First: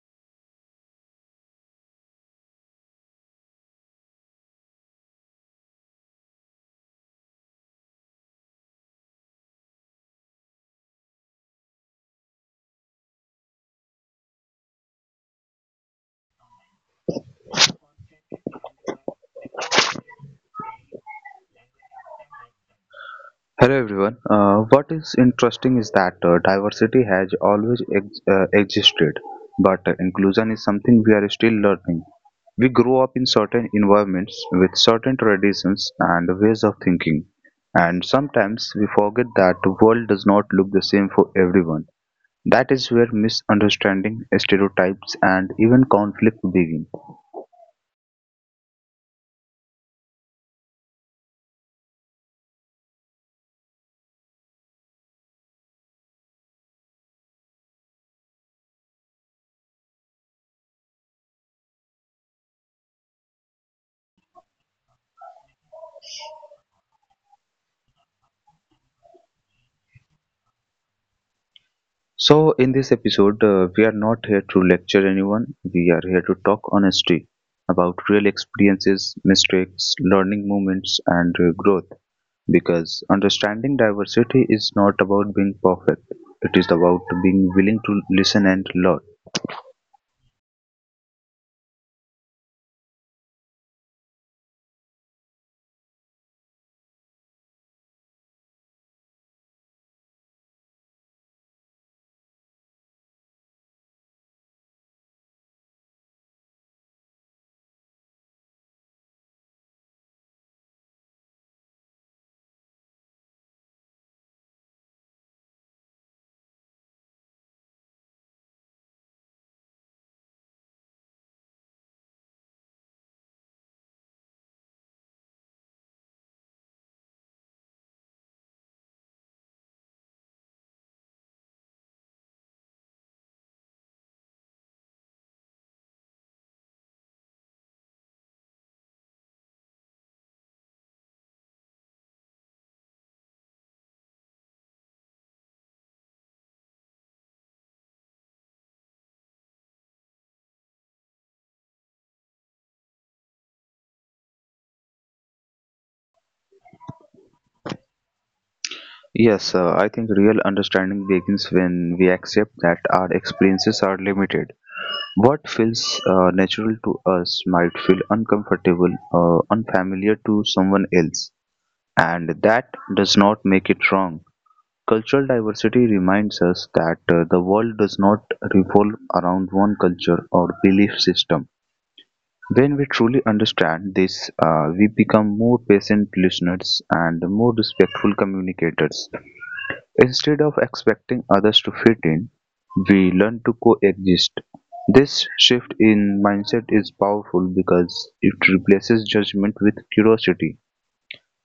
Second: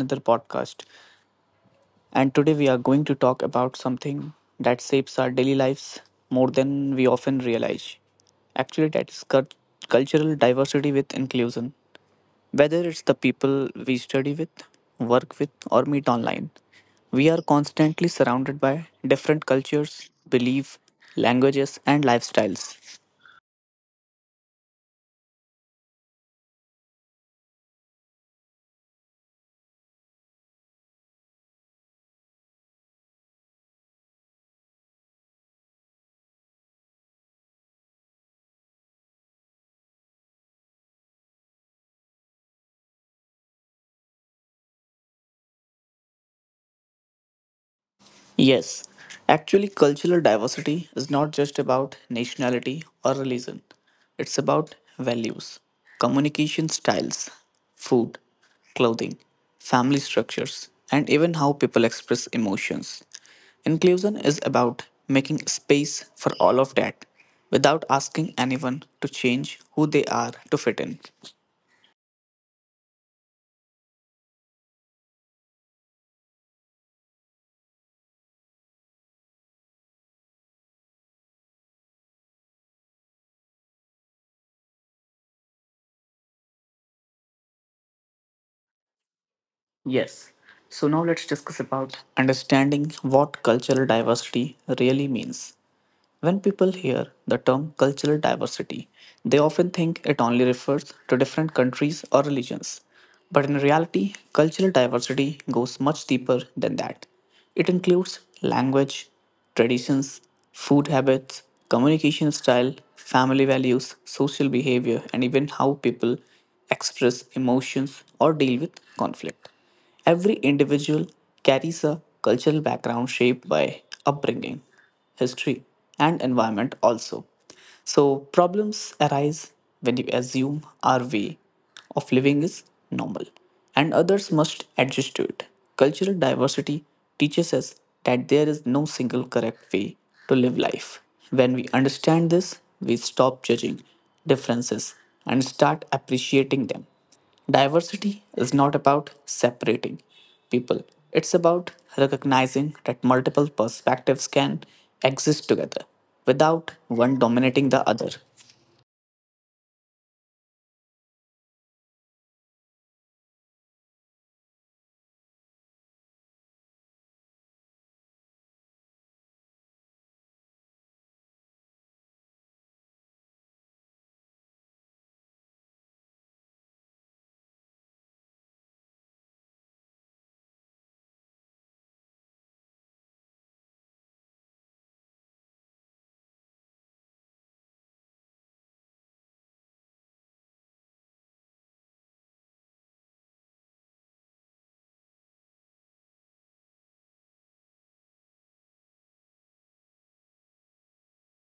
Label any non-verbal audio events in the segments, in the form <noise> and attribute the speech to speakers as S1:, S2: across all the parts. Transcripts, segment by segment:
S1: another podcast. And today we are going to talk about something that shapes our daily lives more than we often realize. Actually that is cultural diversity with inclusion. Whether it's the people we study with, work with or meet online, we are constantly surrounded by different cultures, beliefs, languages and lifestyles.
S2: Hello everyone. What is interesting is that diversity has always existed, but inclusion is something we are still learning. We grow up in certain environments with certain traditions and ways of thinking, and sometimes we forget that the world does not look the same for everyone. That is where misunderstanding, stereotypes, and even conflict begin.
S1: Yes, actually, cultural diversity is not just about nationality or religion, it's about values, communication styles, food, clothing, family structures, and even how people express emotions. Inclusion is about making space for all of that without asking anyone to change who they are to fit in.
S2: So, in this episode, we are not here to lecture anyone. We are here to talk honestly about real experiences, mistakes, learning moments, and growth. Because understanding diversity is not about being perfect, it is about being willing to listen and learn.
S1: Yes. So now let's discuss about understanding what cultural diversity really means. When people hear the term cultural diversity, they often think it only refers to different countries or religions. But in reality, cultural diversity goes much deeper than that. It includes language, traditions, food habits, communication style, family values, social behavior, and even how people express emotions or deal with conflict. Every individual carries a cultural background shaped by upbringing history, and environment also. So, problems arise when you assume our way of living is normal and others must adjust to it. Cultural diversity teaches us that there is no single correct way to live life. When we understand this, we stop judging differences and start appreciating them. Diversity is not about separating people, it's about recognizing that multiple perspectives can exist together without one dominating the other.
S2: Yes, I think real understanding begins when we accept that our experiences are limited. What feels natural to us might feel uncomfortable or unfamiliar to someone else. And that does not make it wrong. Cultural diversity reminds us that the world does not revolve around one culture or belief system. When we truly understand this, we become more patient listeners and more respectful communicators. Instead of expecting others to fit in, we learn to coexist. This shift in mindset is powerful because it replaces judgment with curiosity.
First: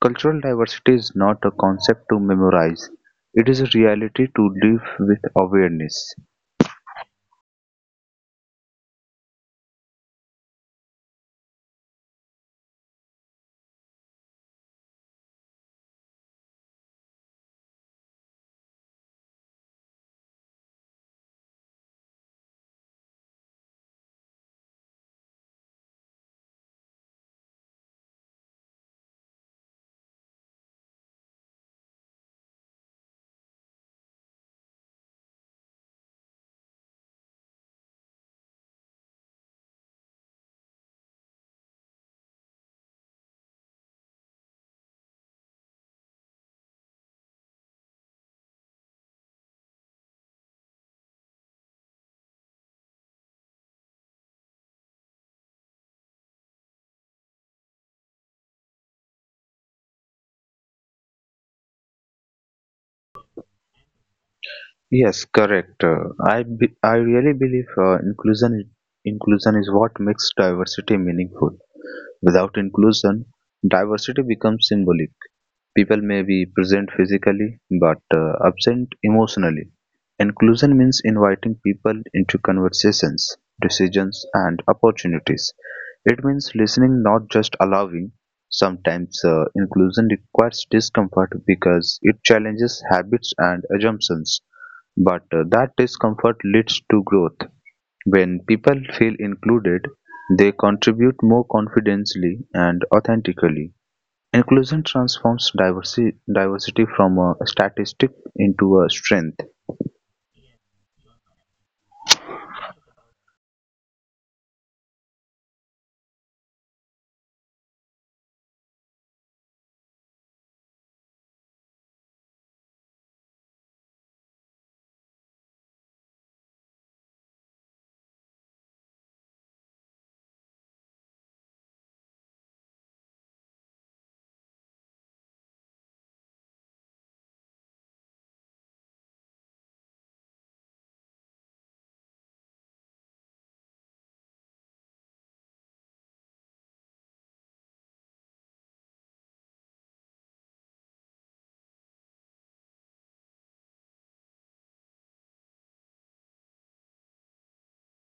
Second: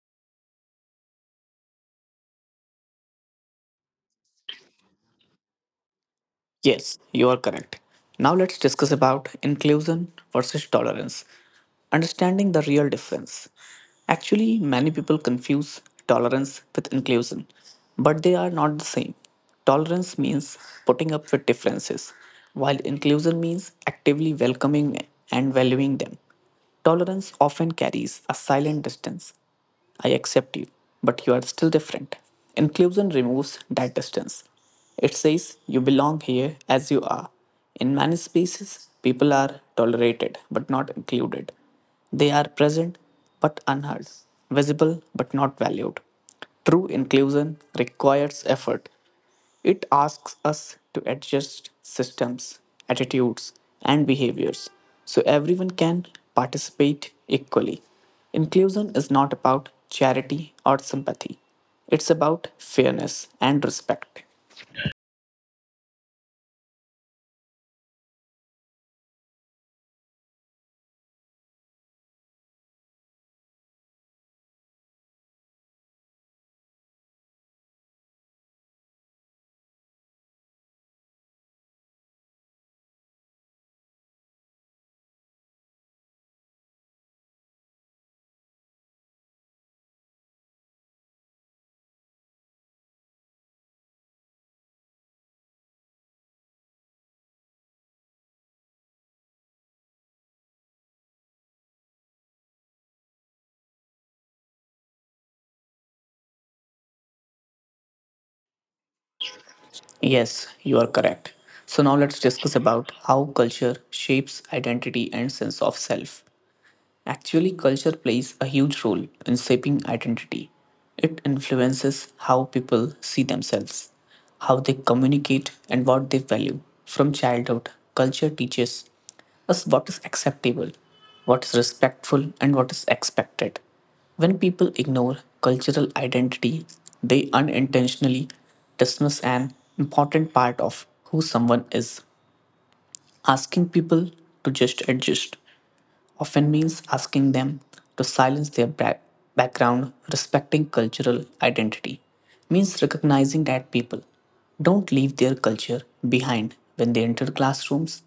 S2: Cultural diversity is not a concept to memorize. It is a reality to live with awareness.
S1: Yes, you are correct. Now let's discuss about inclusion versus tolerance. Understanding the real difference. Actually, many people confuse tolerance with inclusion, but they are not the same. Tolerance means putting up with differences, while inclusion means actively welcoming and valuing them. Tolerance often carries a silent distance, I accept you, but you are still different. Inclusion removes that distance. It says you belong here as you are. In many spaces, people are tolerated but not included. They are present but unheard, visible but not valued. True inclusion requires effort, it asks us to adjust systems, attitudes, and behaviors so everyone can participate equally. Inclusion is not about charity or sympathy, it's about fairness and respect.
S2: Yes, correct. I really believe inclusion is what makes diversity meaningful. Without inclusion, diversity becomes symbolic. People may be present physically but absent emotionally. Inclusion means inviting people into conversations, decisions, and opportunities. It means listening, not just allowing. Sometimes inclusion requires discomfort because it challenges habits and assumptions, but that discomfort leads to growth. When people feel included, they contribute more confidently and authentically. Inclusion transforms diversity from a statistic into a strength.
S1: Yes, you are correct. So now let's discuss about how culture shapes identity and sense of self. Actually, culture plays a huge role in shaping identity. It influences how people see themselves, how they communicate, and what they value. From childhood, culture teaches us what is acceptable, what is respectful, and what is expected. When people ignore cultural identity, they unintentionally dismiss an important part of who someone is. Asking people to just adjust often means asking them to silence their background, respecting cultural identity, means recognizing that people don't leave their culture behind when they enter classrooms,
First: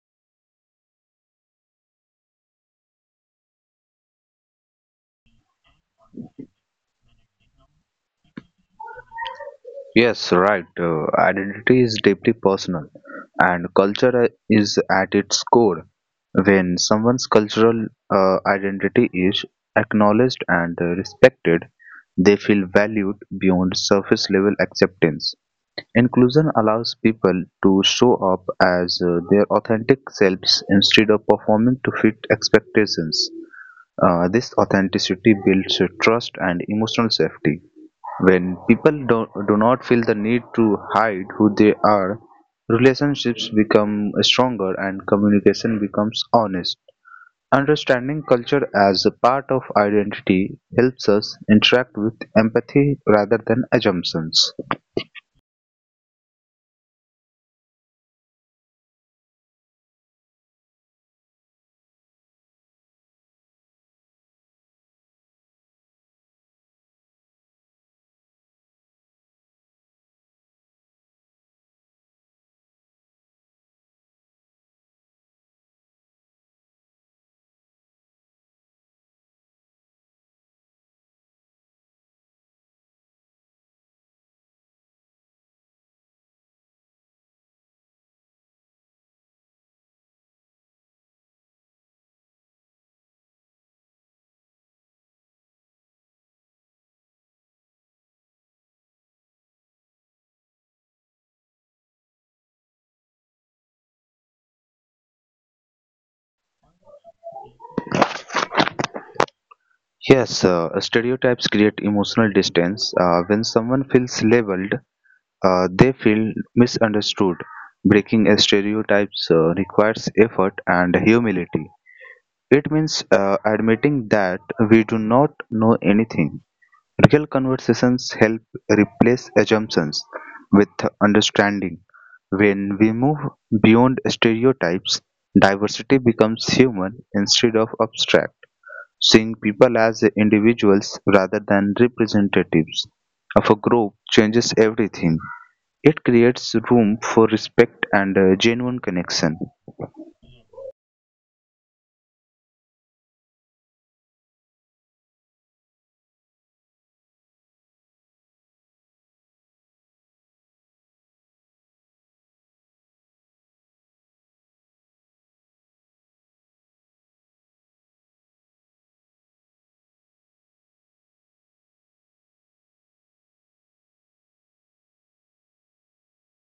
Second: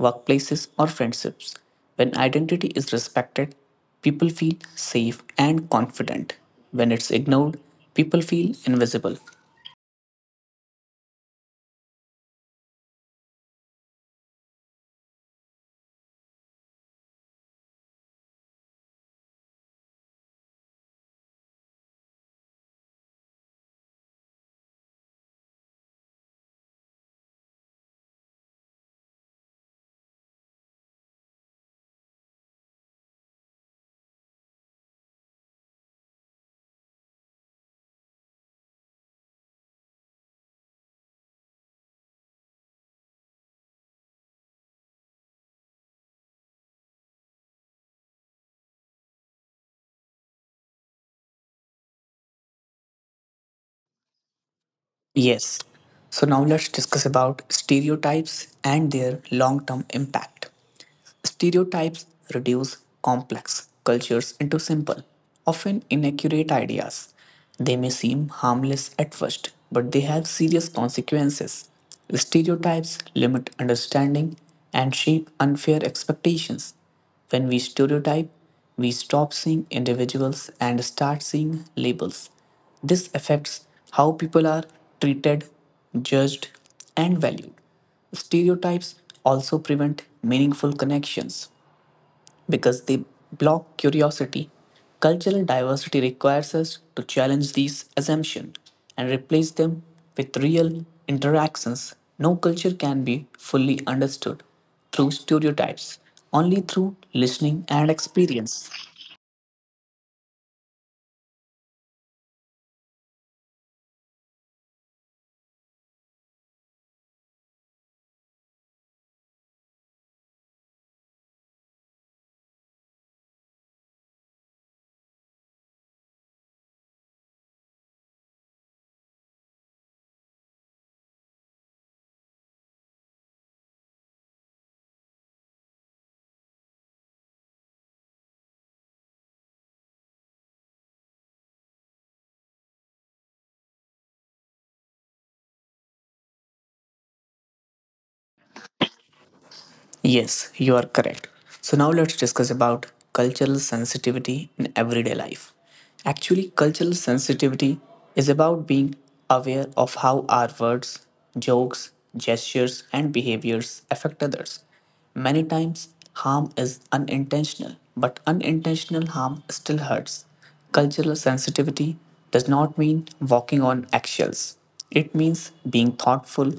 S1: workplaces, or friendships. When identity is respected, people feel safe and confident. When it's ignored, people feel invisible.
S2: Yes, right. Identity is deeply personal, and culture is at its core. When someone's cultural identity is acknowledged and respected, they feel valued beyond surface level acceptance. Inclusion allows people to show up as their authentic selves instead of performing to fit expectations. This authenticity builds trust and emotional safety. When people do not feel the need to hide who they are, relationships become stronger and communication becomes honest. Understanding culture as a part of identity helps us interact with empathy rather than assumptions.
S1: Yes. So now let's discuss about stereotypes and their long-term impact. Stereotypes reduce complex cultures into simple, often inaccurate ideas. They may seem harmless at first, but they have serious consequences. Stereotypes limit understanding and shape unfair expectations. When we stereotype, we stop seeing individuals and start seeing labels. This affects how people are treated, judged, and valued. Stereotypes also prevent meaningful connections because they block curiosity. Cultural diversity requires us to challenge these assumptions and replace them with real interactions. No culture can be fully understood through stereotypes, only through listening and experience.
S2: Yes, stereotypes create emotional distance. When someone feels labeled, they feel misunderstood. Breaking a stereotypes requires effort and humility. It means admitting that we do not know anything. Real conversations help replace assumptions with understanding. When we move beyond stereotypes, diversity becomes human instead of abstract. Seeing people as individuals rather than representatives of a group changes everything. It creates room for respect and genuine connection.
S1: Yes, you are correct. So now let's discuss about cultural sensitivity in everyday life. Actually, cultural sensitivity is about being aware of how our words, jokes, gestures, and behaviors affect others. Many times, harm is unintentional, but unintentional harm still hurts. Cultural sensitivity does not mean walking on eggshells. It means being thoughtful.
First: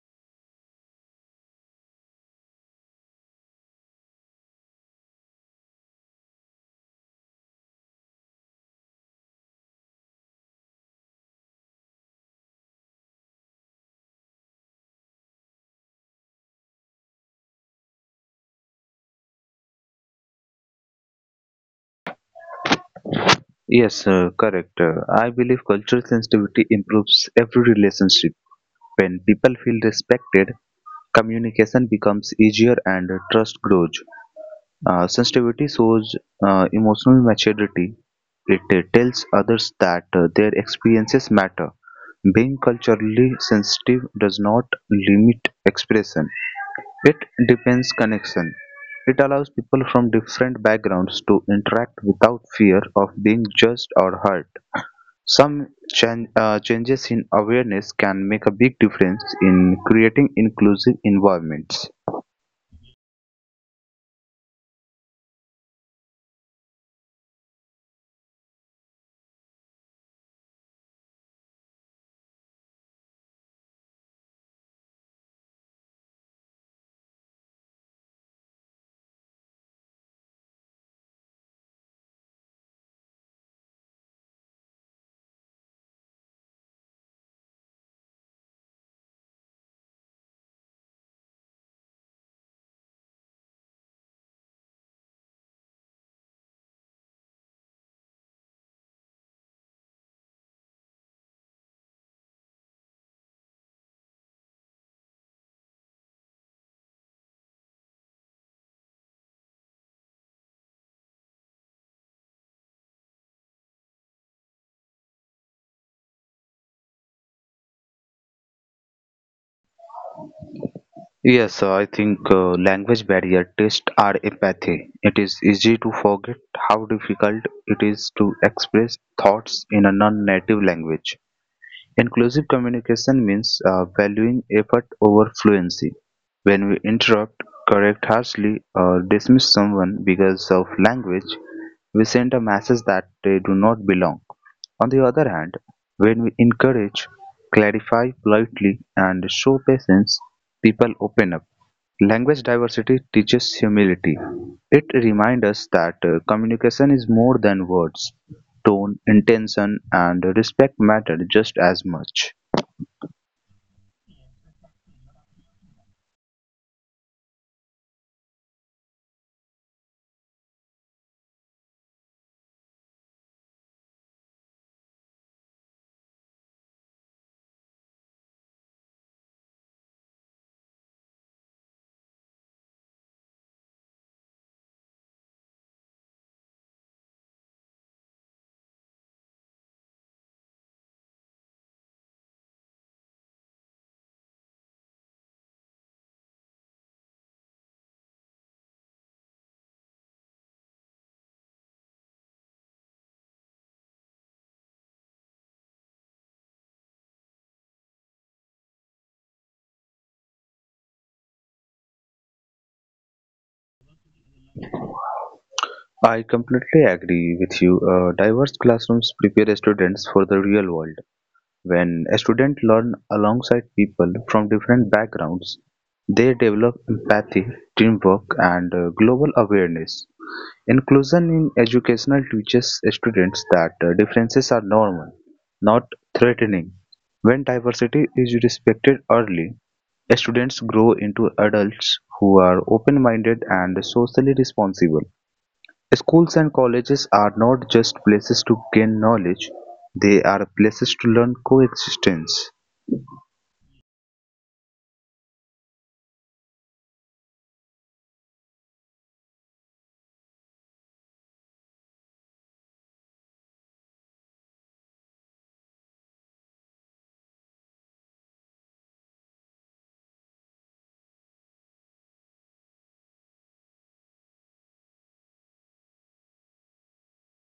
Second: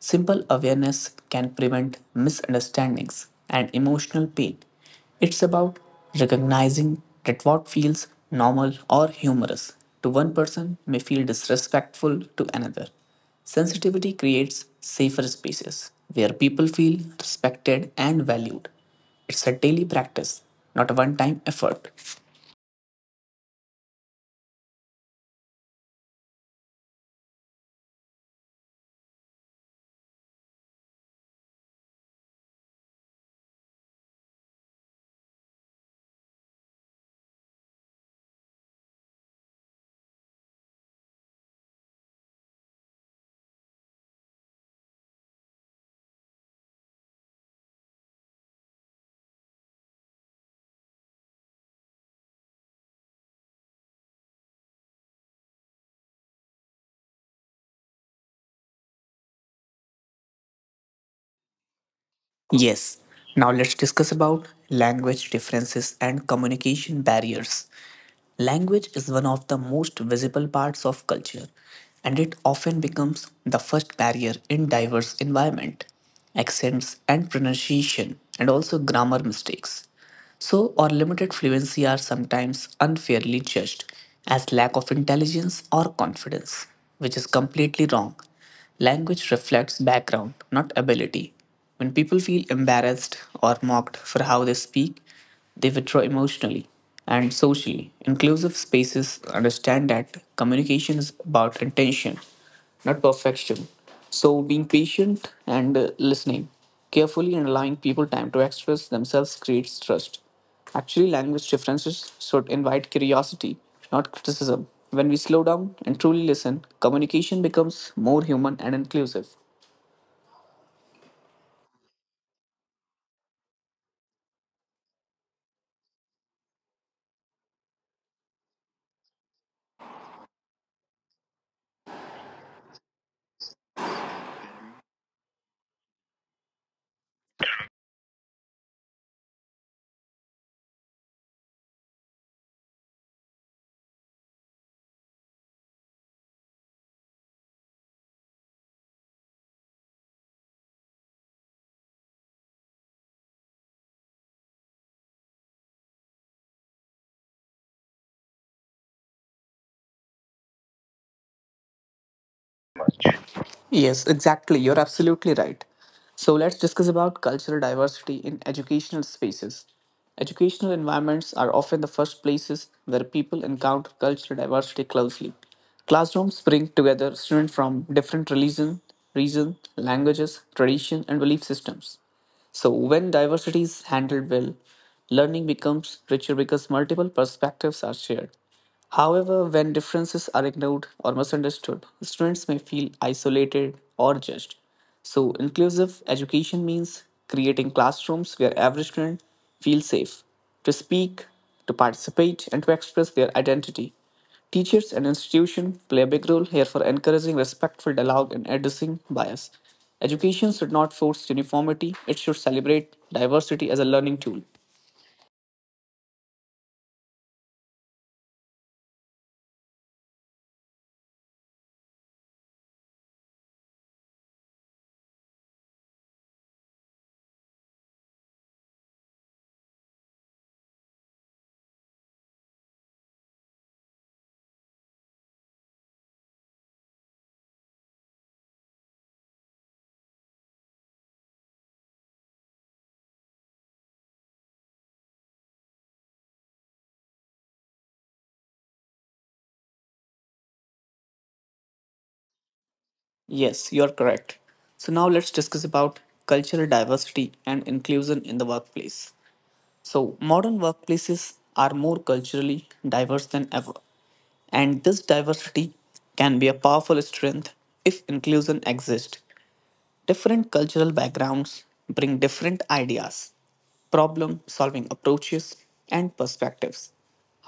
S1: Simple awareness can prevent misunderstandings and emotional pain. It's about recognizing that what feels normal or humorous to one person may feel disrespectful to another. Sensitivity creates safer spaces where people feel respected and valued. It's a daily practice, not a one time effort.
S2: Yes, correct. I believe cultural sensitivity improves every relationship. When people feel respected, communication becomes easier and trust grows. Sensitivity shows emotional maturity. It tells others that their experiences matter. Being culturally sensitive does not limit expression, it depends connection. It allows people from different backgrounds to interact without fear of being judged or hurt. Some changes in awareness can make a big difference in creating inclusive environments.
S1: Yes, now let's discuss about language differences and communication barriers. Language is one of the most visible parts of culture, and it often becomes the first barrier in diverse environment. Accents and pronunciation, and also grammar mistakes. So, or limited fluency are sometimes unfairly judged as lack of intelligence or confidence, which is completely wrong. Language reflects background, not ability. When people feel embarrassed or mocked for how they speak, they withdraw emotionally and socially. Inclusive spaces understand that communication is about intention, not perfection. So, being patient and listening carefully and allowing people time to express themselves creates trust. Actually, language differences should invite curiosity, not criticism. When we slow down and truly listen, communication becomes more human and inclusive.
S2: Yes, I think language barrier tests our empathy. It is easy to forget how difficult it is to express thoughts in a non native language. Inclusive communication means valuing effort over fluency. When we interrupt, correct harshly, or dismiss someone because of language, we send a message that they do not belong. On the other hand, when we encourage, clarify politely, and show patience, people open up. Language diversity teaches humility. It reminds us that communication is more than words. Tone, intention, and respect matter just as much.
S1: Yes, exactly. You're absolutely right. So let's discuss about cultural diversity in educational spaces. Educational environments are often the first places where people encounter cultural diversity closely. Classrooms bring together students from different religion, reason, languages, tradition, and belief systems. So when diversity is handled well, learning becomes richer because multiple perspectives are shared. However, when differences are ignored or misunderstood, students may feel isolated or judged. So, inclusive education means creating classrooms where every student feels safe to speak, to participate, and to express their identity. Teachers and institutions play a big role here for encouraging respectful dialogue and addressing bias. Education should not force uniformity, it should celebrate diversity as a learning tool.
S2: I completely agree with you. Diverse classrooms prepare students for the real world. When students learn alongside people from different backgrounds, they develop empathy, teamwork, and global awareness. Inclusion in educational teaches students that differences are normal, not threatening. When diversity is respected early, students grow into adults who are open-minded and socially responsible. Schools and colleges are not just places to gain knowledge, they are places to learn coexistence.
S1: Yes, you are correct. So now let's discuss about cultural diversity and inclusion in the workplace. So modern workplaces are more culturally diverse than ever, and this diversity can be a powerful strength if inclusion exists. Different cultural backgrounds bring different ideas problem solving approaches, and perspectives.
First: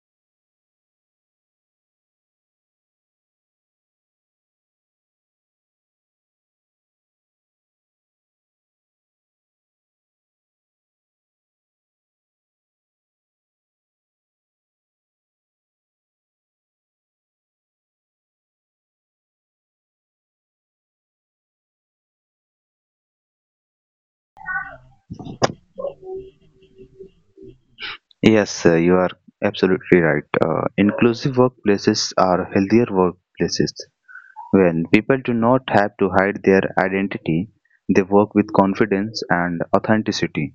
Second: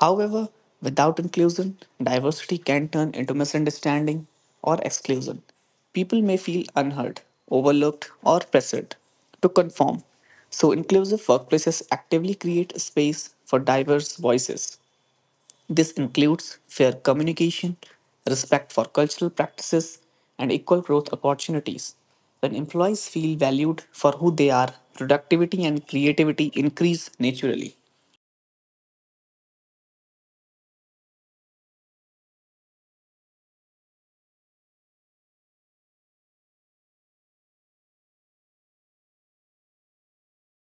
S1: However, without inclusion, diversity can turn into misunderstanding or exclusion. People may feel unheard, overlooked, or pressured to conform. So, inclusive workplaces actively create a space for diverse voices this includes fair communication, respect for cultural practices, and equal growth opportunities. When employees feel valued for who they are, productivity and creativity increase naturally.
S2: Yes, you are absolutely right. Inclusive workplaces are healthier workplaces. When people do not have to hide their identity, they work with confidence and authenticity.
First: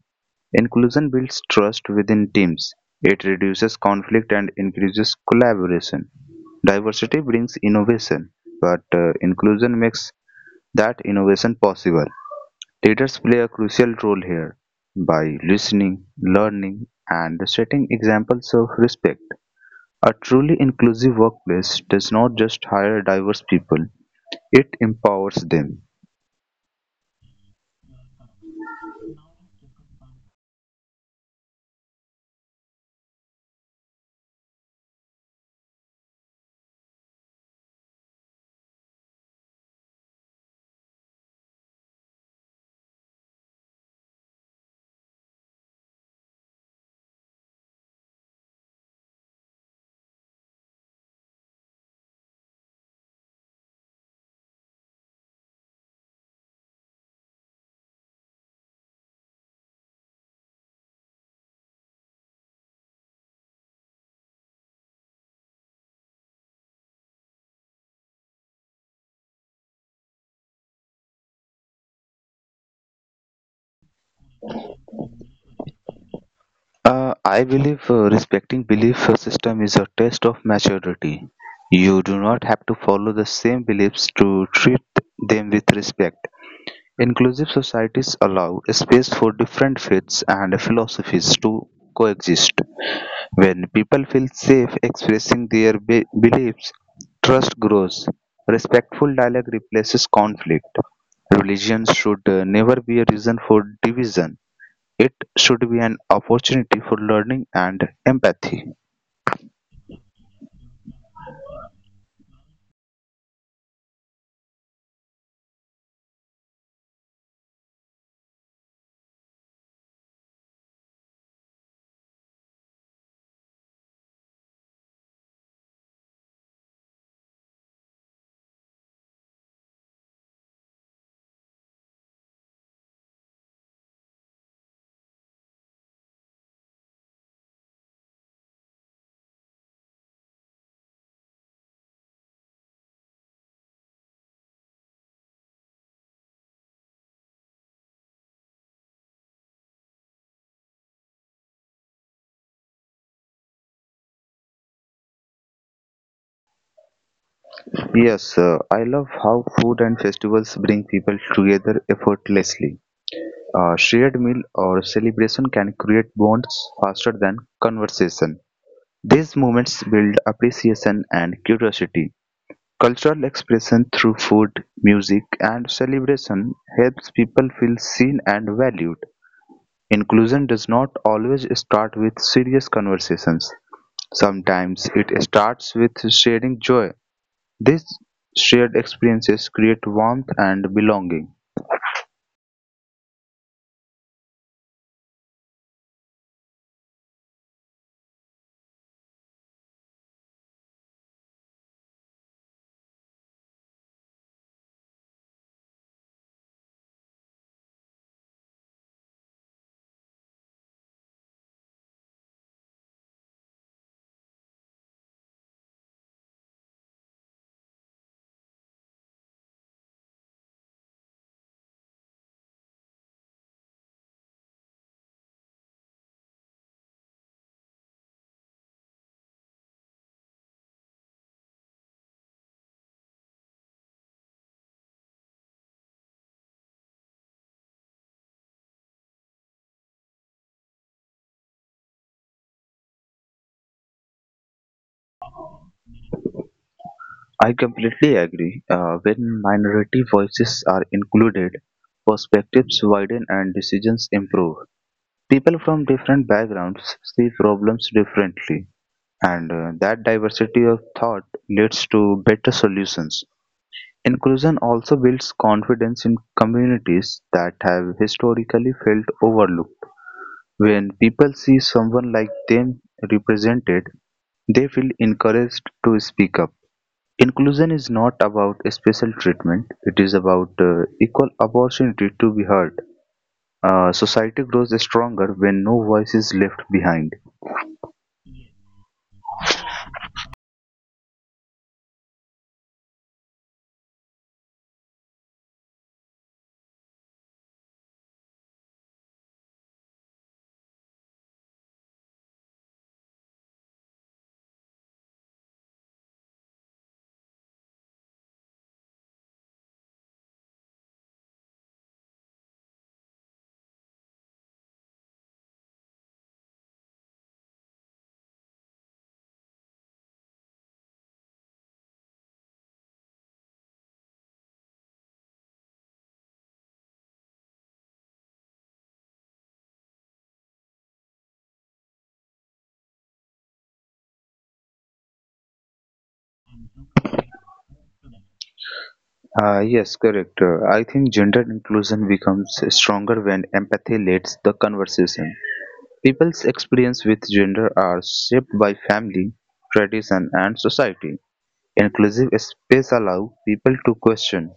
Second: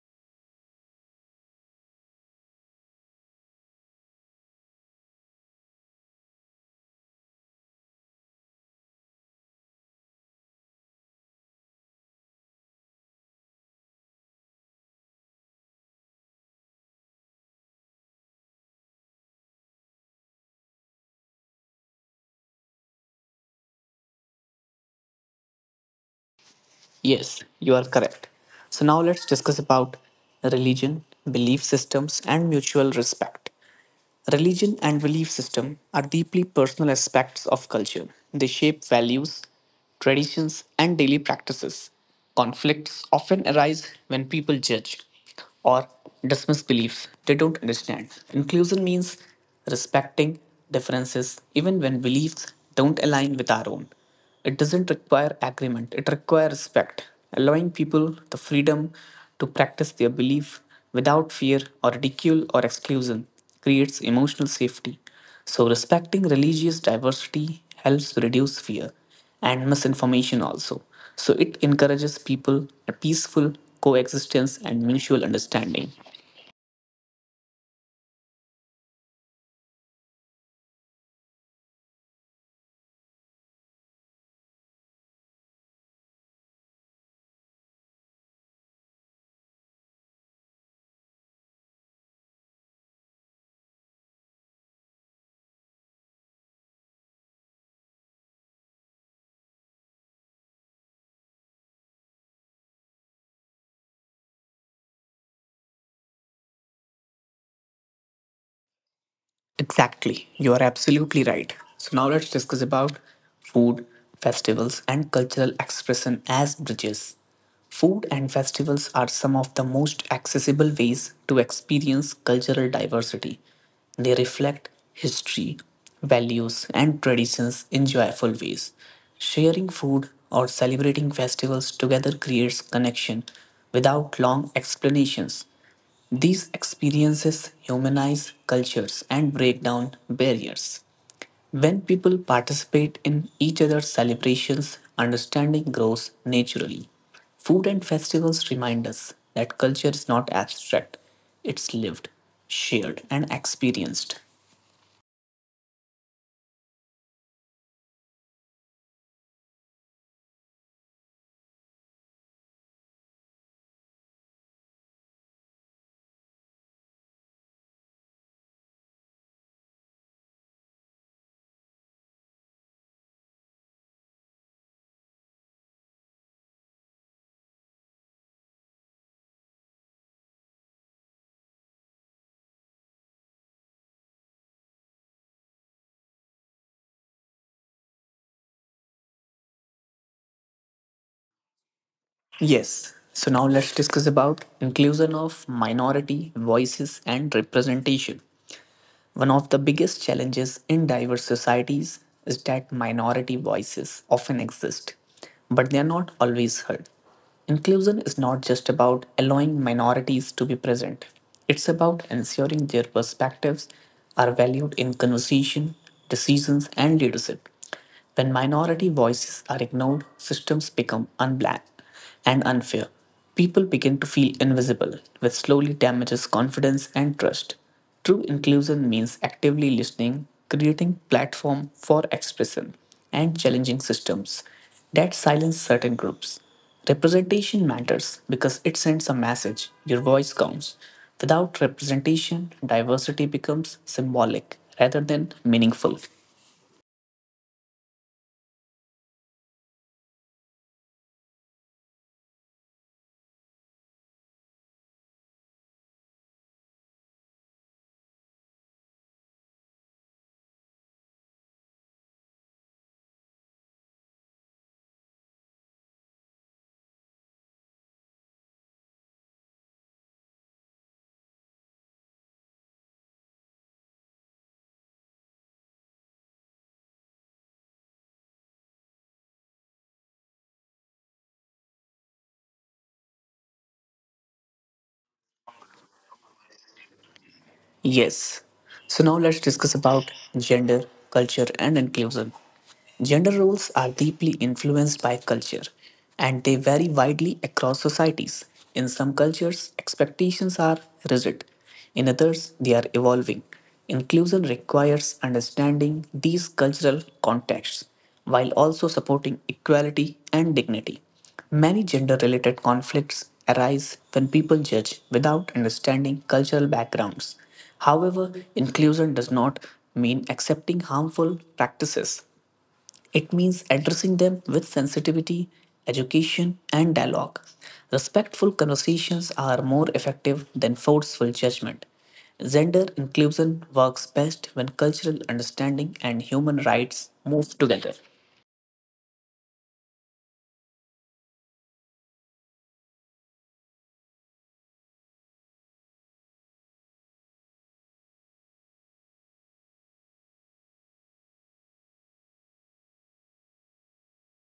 S2: Inclusion builds trust within teams. It reduces conflict and increases collaboration. Diversity brings innovation, but inclusion makes that innovation possible. Leaders play a crucial role here by listening, learning, and setting examples of respect. A truly inclusive workplace does not just hire diverse people, it empowers them.
S1: Yes, you are correct. So now let's discuss about religion, belief systems, and mutual respect. Religion and belief system are deeply personal aspects of culture. They shape values, traditions, and daily practices. Conflicts often arise when people judge or dismiss beliefs they don't understand. Inclusion means respecting differences even when beliefs don't align with our own. It doesn't require agreement, it requires respect, allowing people the freedom to practice their belief without fear or ridicule or exclusion creates emotional safety. So, respecting religious diversity helps reduce fear and misinformation also. So, it encourages people a peaceful coexistence and mutual understanding.
S2: I believe respecting belief system is a test of maturity. You do not have to follow the same beliefs to treat them with respect. Inclusive societies allow space for different faiths and philosophies to coexist. When people feel safe expressing their beliefs, trust grows. Respectful dialogue replaces conflict. Religion should never be a reason for division. It should be an opportunity for learning and empathy.
S1: Exactly. You are absolutely right. So now let's discuss about food, festivals and cultural expression as bridges. Food and festivals are some of the most accessible ways to experience cultural diversity. They reflect history, values and traditions in joyful ways. Sharing food or celebrating festivals together creates connection without long explanations. These experiences humanize cultures and break down barriers. When people participate in each other's celebrations, understanding grows naturally. Food and festivals remind us that culture is not abstract, it's lived, shared, and experienced.
S2: Yes, I love how food and festivals bring people together effortlessly. A shared meal or celebration can create bonds faster than conversation. These moments build appreciation and curiosity. Cultural expression through food, music, and celebration helps people feel seen and valued. Inclusion does not always start with serious conversations. Sometimes it starts with sharing joy. These shared experiences create warmth and belonging.
S1: Yes, so now let's discuss about inclusion of minority voices and representation. One of the biggest challenges in diverse societies is that minority voices often exist, but they are not always heard. Inclusion is not just about allowing minorities to be present, it's about ensuring their perspectives are valued in conversation, decisions, and leadership. When minority voices are ignored, systems become unblack and unfair. People begin to feel invisible, which slowly damages confidence and trust. True inclusion means actively listening, creating platform for expression, and challenging systems that silence certain groups. Representation matters because it sends a message your voice counts. Without representation, diversity becomes symbolic rather than meaningful.
S2: I completely agree. When minority voices are included, perspectives widen and decisions improve. People from different backgrounds see problems differently, and that diversity of thought leads to better solutions. Inclusion also builds confidence in communities that have historically felt overlooked. When people see someone like them represented, they feel encouraged to speak up. Inclusion is not about a special treatment, it is about equal opportunity to be heard. Society grows stronger when no voice is left behind.
S1: Yes. So now let's discuss about gender, culture, and inclusion. Gender roles are deeply influenced by culture and they vary widely across societies. In some cultures, expectations are rigid, in others, they are evolving. Inclusion requires understanding these cultural contexts while also supporting equality and dignity. Many gender related conflicts arise when people judge without understanding cultural backgrounds. However, inclusion does not mean accepting harmful practices. It means addressing them with sensitivity, education, and dialogue. Respectful conversations are more effective than forceful judgment. Gender inclusion works best when cultural understanding and human rights move together.
S2: Yes, correct. I think gender inclusion becomes stronger when empathy leads the conversation. People's experience with gender are shaped by family, tradition, and society. Inclusive space allow people to question,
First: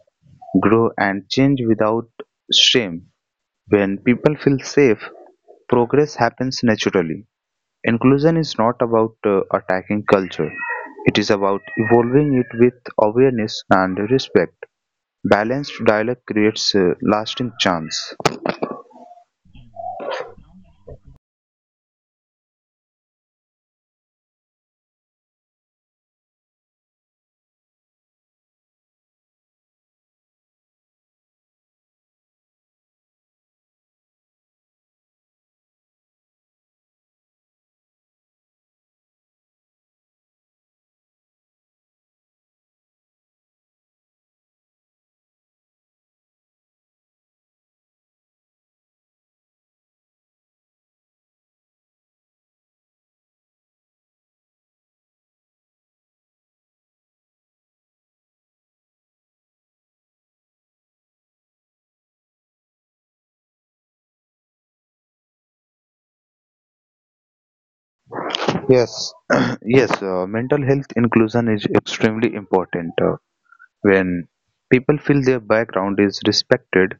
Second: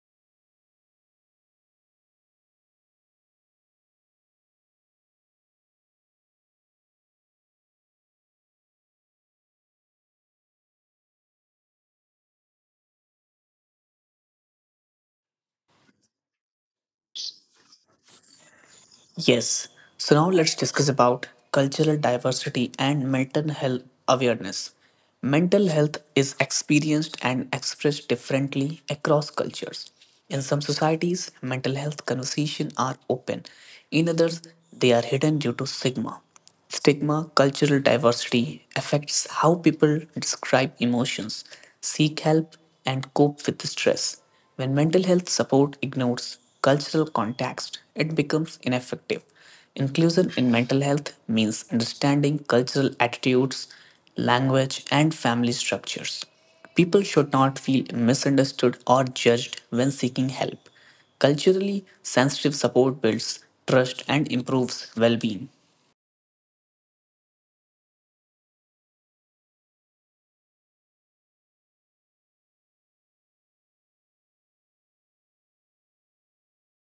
S2: grow and change without shame. When people feel safe, progress happens naturally. Inclusion is not about attacking culture. It is about evolving it with awareness and respect. Balanced dialogue creates lasting chance.
S1: Yes. So now let's discuss about cultural diversity and mental health awareness. Mental health is experienced and expressed differently across cultures. In some societies, mental health conversations are open. In others, they are hidden due to stigma. Stigma, cultural diversity affects how people describe emotions, seek help, and cope with stress. When mental health support ignores cultural context, it becomes ineffective. Inclusion in mental health means understanding cultural attitudes, language, and family structures. People should not feel misunderstood or judged when seeking help. Culturally sensitive support builds trust and improves well being.
S2: Yes, <clears throat> yes, mental health inclusion is extremely important. When people feel their background is respected,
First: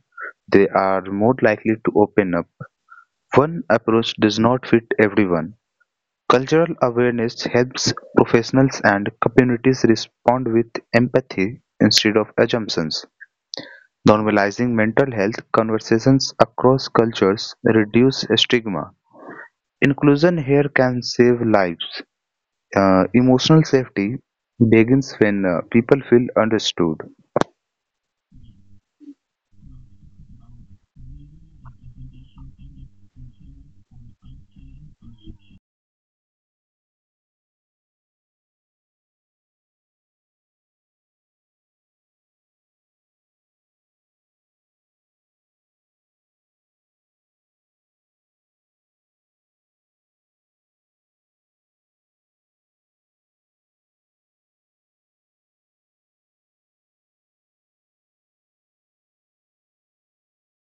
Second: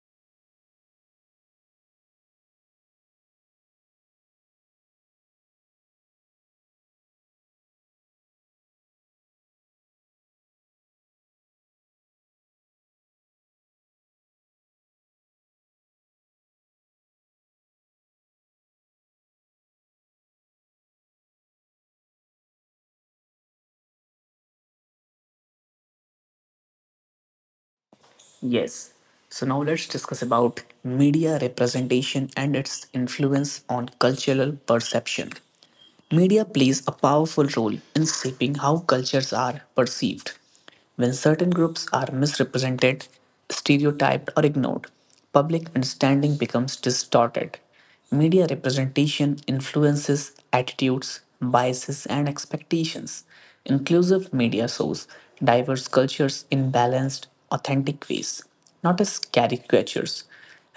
S2: they are more likely to open up. One approach does not fit everyone. Cultural awareness helps professionals and communities respond with empathy instead of assumptions. Normalizing mental health conversations across cultures reduce stigma. Inclusion here can save lives. Emotional safety begins when people feel understood.
S1: Yes. So now let's discuss about media representation and its influence on cultural perception. Media plays a powerful role in shaping how cultures are perceived. When certain groups are misrepresented, stereotyped, or ignored, public understanding becomes distorted. Media representation influences attitudes, biases, and expectations. Inclusive media shows diverse cultures in balanced, authentic ways, not as caricatures.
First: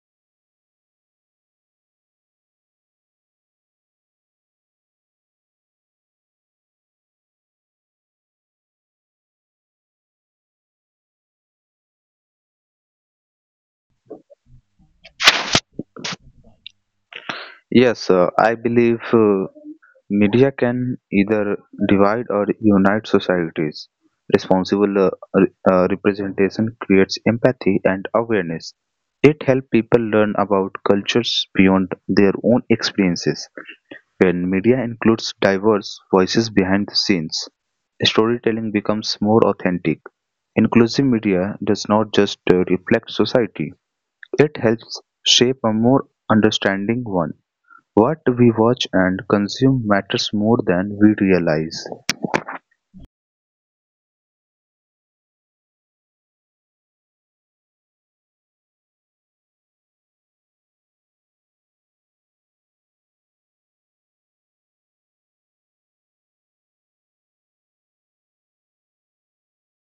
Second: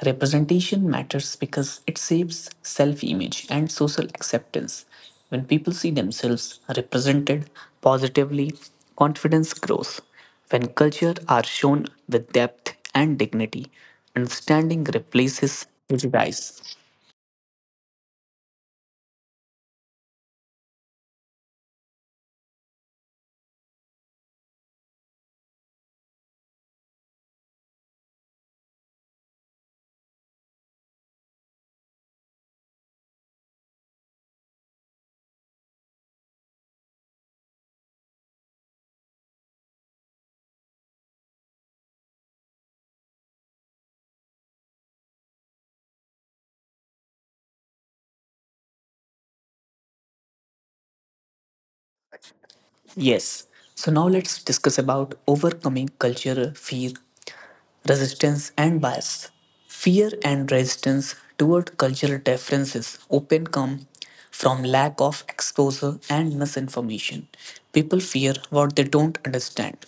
S1: Representation matters because it shapes self image and social acceptance. When people see themselves represented positively, confidence grows. When culture are shown with depth and dignity, understanding replaces prejudice.
S2: Yes, I believe media can either divide or unite societies. Responsible representation creates empathy and awareness. It helps people learn about cultures beyond their own experiences. When media includes diverse voices behind the scenes, storytelling becomes more authentic. Inclusive media does not just reflect society, it helps shape a more understanding one. What we watch and consume matters more than we realize.
S1: Yes. So now let's discuss about overcoming cultural fear resistance and bias. Fear and resistance toward cultural differences often come from lack of exposure and misinformation. People fear what they don't understand.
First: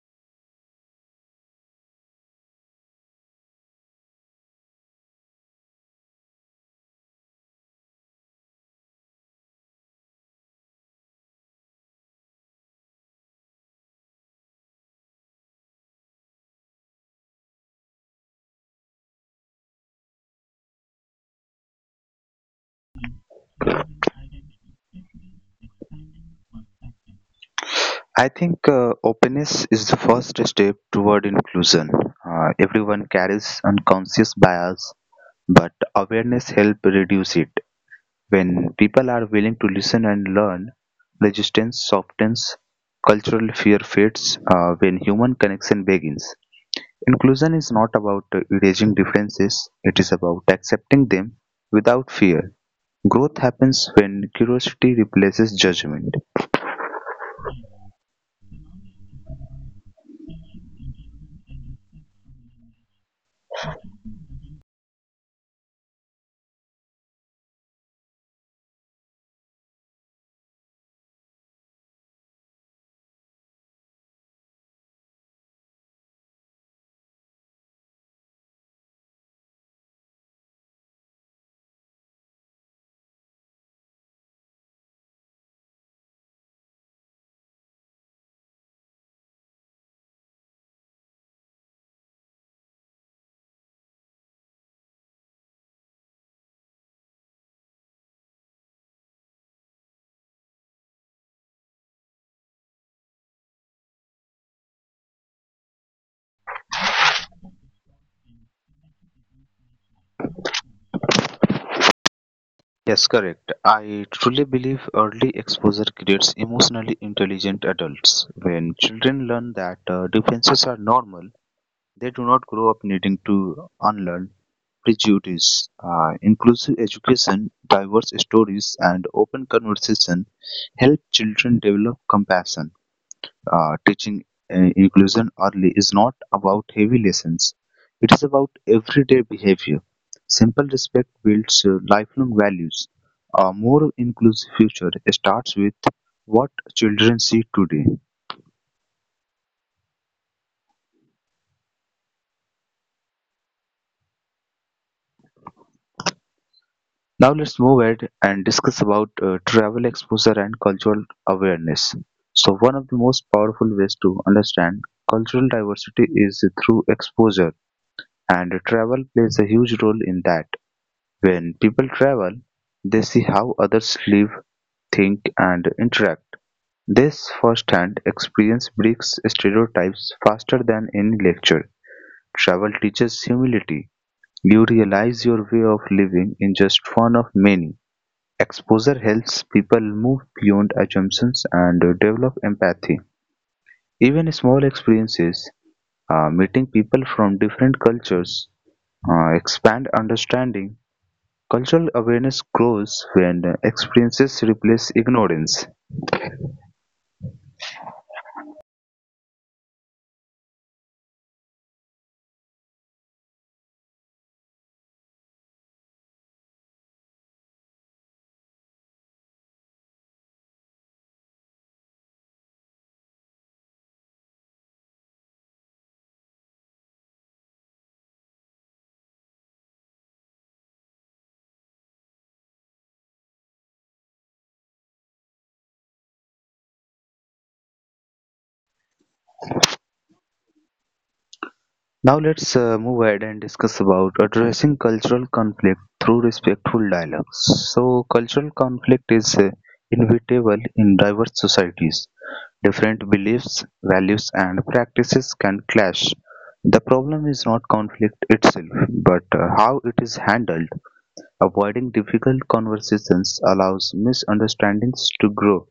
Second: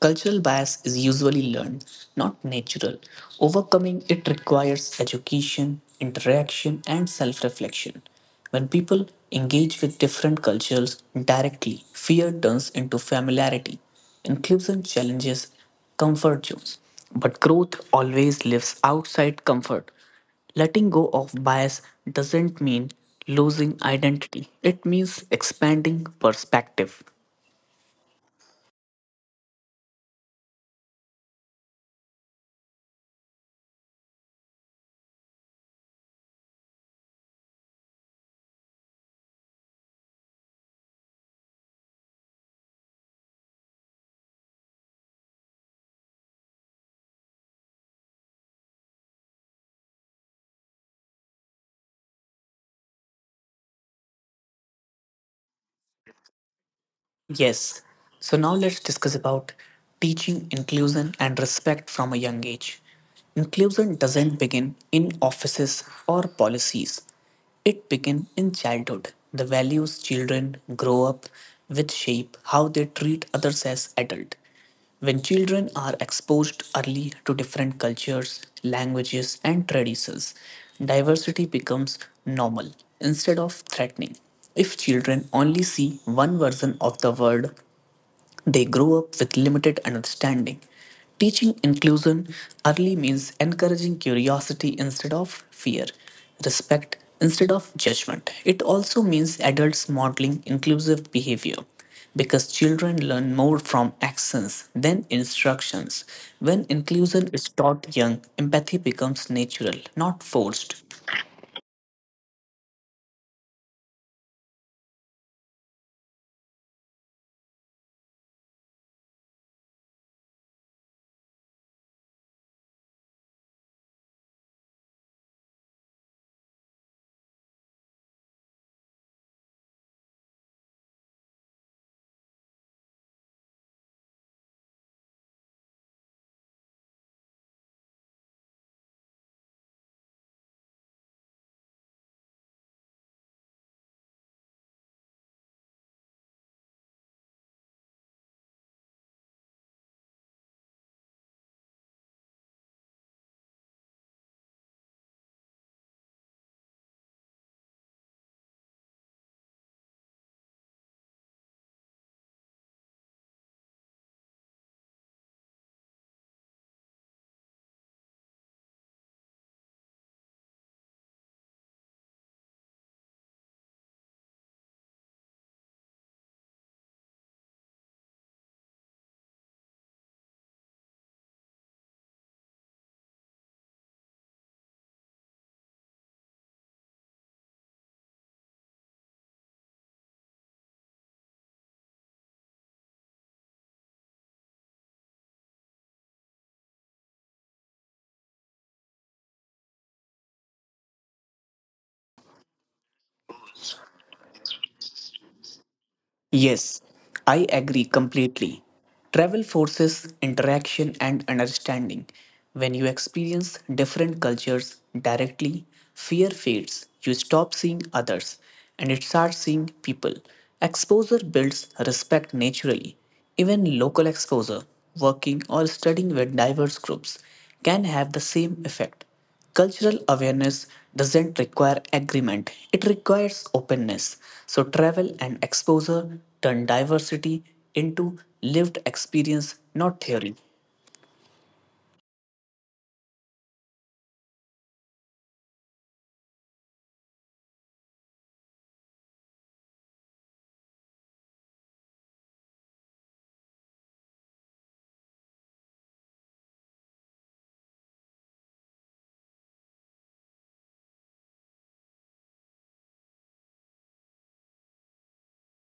S1: Cultural bias is usually learned, not natural. Overcoming it requires education, interaction, and self reflection. When people engage with different cultures directly, fear turns into familiarity. Inclusion challenges comfort zones. But growth always lives outside comfort. Letting go of bias doesn't mean losing identity, it means expanding perspective.
S2: I think openness is the first step toward inclusion. Everyone carries unconscious bias, but awareness helps reduce it. When people are willing to listen and learn, resistance softens, cultural fear fades when human connection begins. Inclusion is not about erasing differences, it is about accepting them without fear. Growth happens when curiosity replaces judgment.
S1: Yes, so now let's discuss about teaching inclusion and respect from a young age. Inclusion doesn't begin in offices or policies. It begins in childhood. The values children grow up with shape how they treat others as adults. When children are exposed early to different cultures, languages, and traditions, diversity becomes normal instead of threatening. If children only see one version of the world, they grow up with limited understanding. Teaching inclusion early means encouraging curiosity instead of fear, respect instead of judgment. It also means adults modeling inclusive behavior because children learn more from actions than instructions. When inclusion is taught young, empathy becomes natural, not forced.
S2: Yes, correct. I truly believe early exposure creates emotionally intelligent adults. When children learn that defenses are normal, they do not grow up needing to unlearn prejudice. Inclusive education, diverse stories, and open conversation help children develop compassion. Teaching inclusion early is not about heavy lessons. It is about everyday behavior. Simple respect builds lifelong values. A more inclusive future starts with what children see today. Now let's move ahead and discuss about travel exposure and cultural awareness. So one of the most powerful ways to understand cultural diversity is through exposure and travel plays a huge role in that. When people travel, they see how others live, think, and interact. This first-hand experience breaks stereotypes faster than any lecture. Travel teaches humility. You realize your way of living in just one of many. Exposure helps people move beyond assumptions and develop empathy. Even small experiences, meeting people from different cultures, expand understanding. Cultural awareness grows when experiences replace ignorance.
S1: Yes, I agree completely. Travel forces interaction and understanding. When you experience different cultures directly, fear fades. You stop seeing others and it starts seeing people. Exposure builds respect naturally. Even local exposure, working or studying with diverse groups, can have the same effect. Cultural awareness doesn't require agreement, it requires openness. So, travel and exposure turn diversity into lived experience, not theory.
S2: Now let's move ahead and discuss about addressing cultural conflict through respectful dialogue. So cultural conflict is inevitable in diverse societies. Different beliefs, values and practices can clash. The problem is not conflict itself, but how it is handled. Avoiding difficult conversations allows misunderstandings to grow.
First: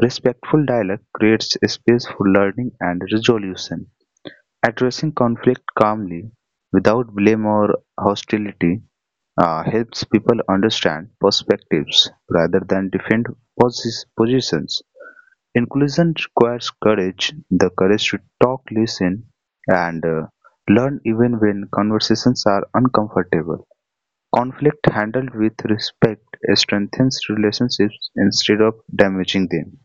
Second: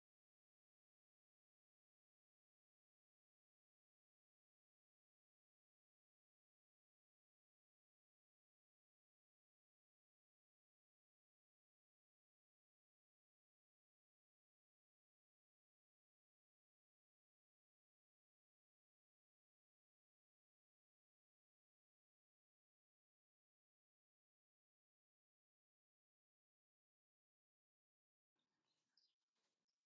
S2: Respectful dialogue creates a space for learning and resolution. Addressing conflict calmly, without blame or hostility, helps people understand perspectives rather than defend positions. Inclusion requires courage the courage to talk, listen, and learn even when conversations are uncomfortable. Conflict handled with respect strengthens relationships instead of damaging them.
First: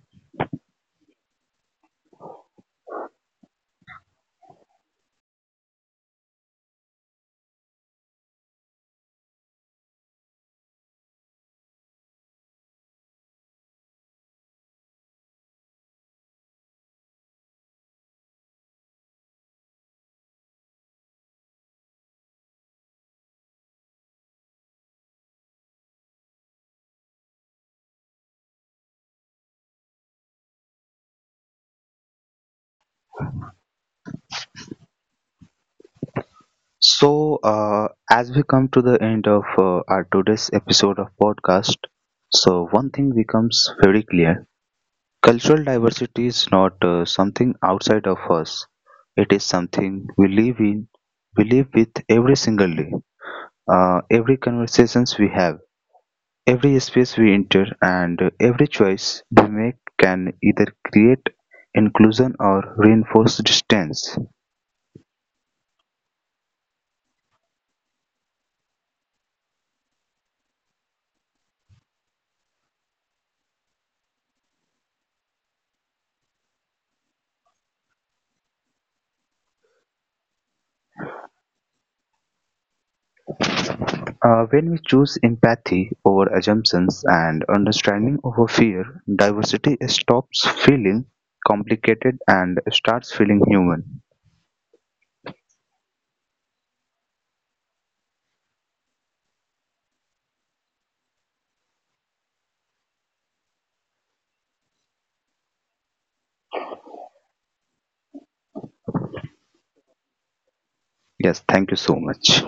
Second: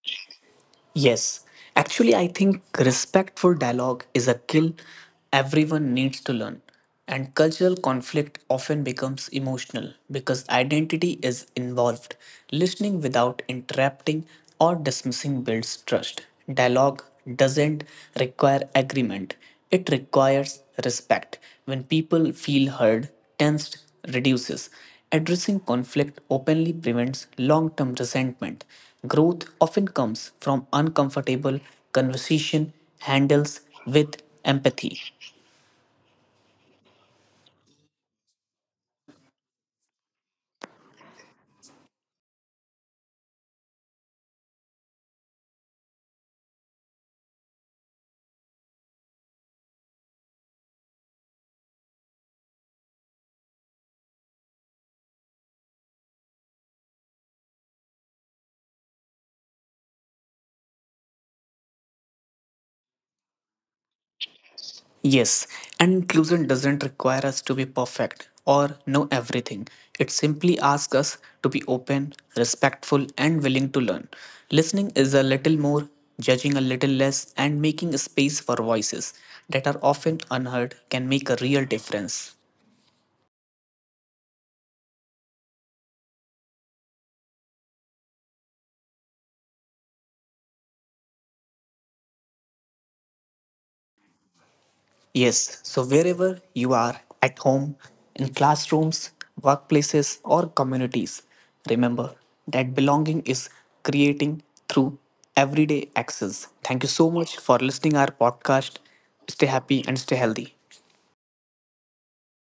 S1: Yes, actually, I think respectful dialogue is a skill everyone needs to learn. And cultural conflict often becomes emotional because identity is involved. Listening without interrupting or dismissing builds trust. Dialogue doesn't require agreement, it requires respect. When people feel heard, tensed reduces. Addressing conflict openly prevents long term resentment. Growth often comes from uncomfortable conversation handles with empathy.
S2: So, as we come to the end of our today's episode of podcast, so one thing becomes very clear: cultural diversity is not something outside of us. It is something we live in, we live with every single day, every conversations we have, every space we enter, and every choice we make can either create inclusion or reinforce distance.
S1: Yes, and inclusion doesn't require us to be perfect or know everything. It simply asks us to be open, respectful, and willing to learn. Listening is a little more, judging a little less, and making space for voices that are often unheard can make a real difference.
S2: When we choose empathy over assumptions and understanding over fear, diversity stops feeling complicated and starts feeling human.
S1: Yes, so wherever you are at home, in classrooms, workplaces, or communities, remember that belonging is creating through everyday actions. Thank you so much for listening our podcast. Stay happy and stay healthy.
S2: Yes, thank you so much.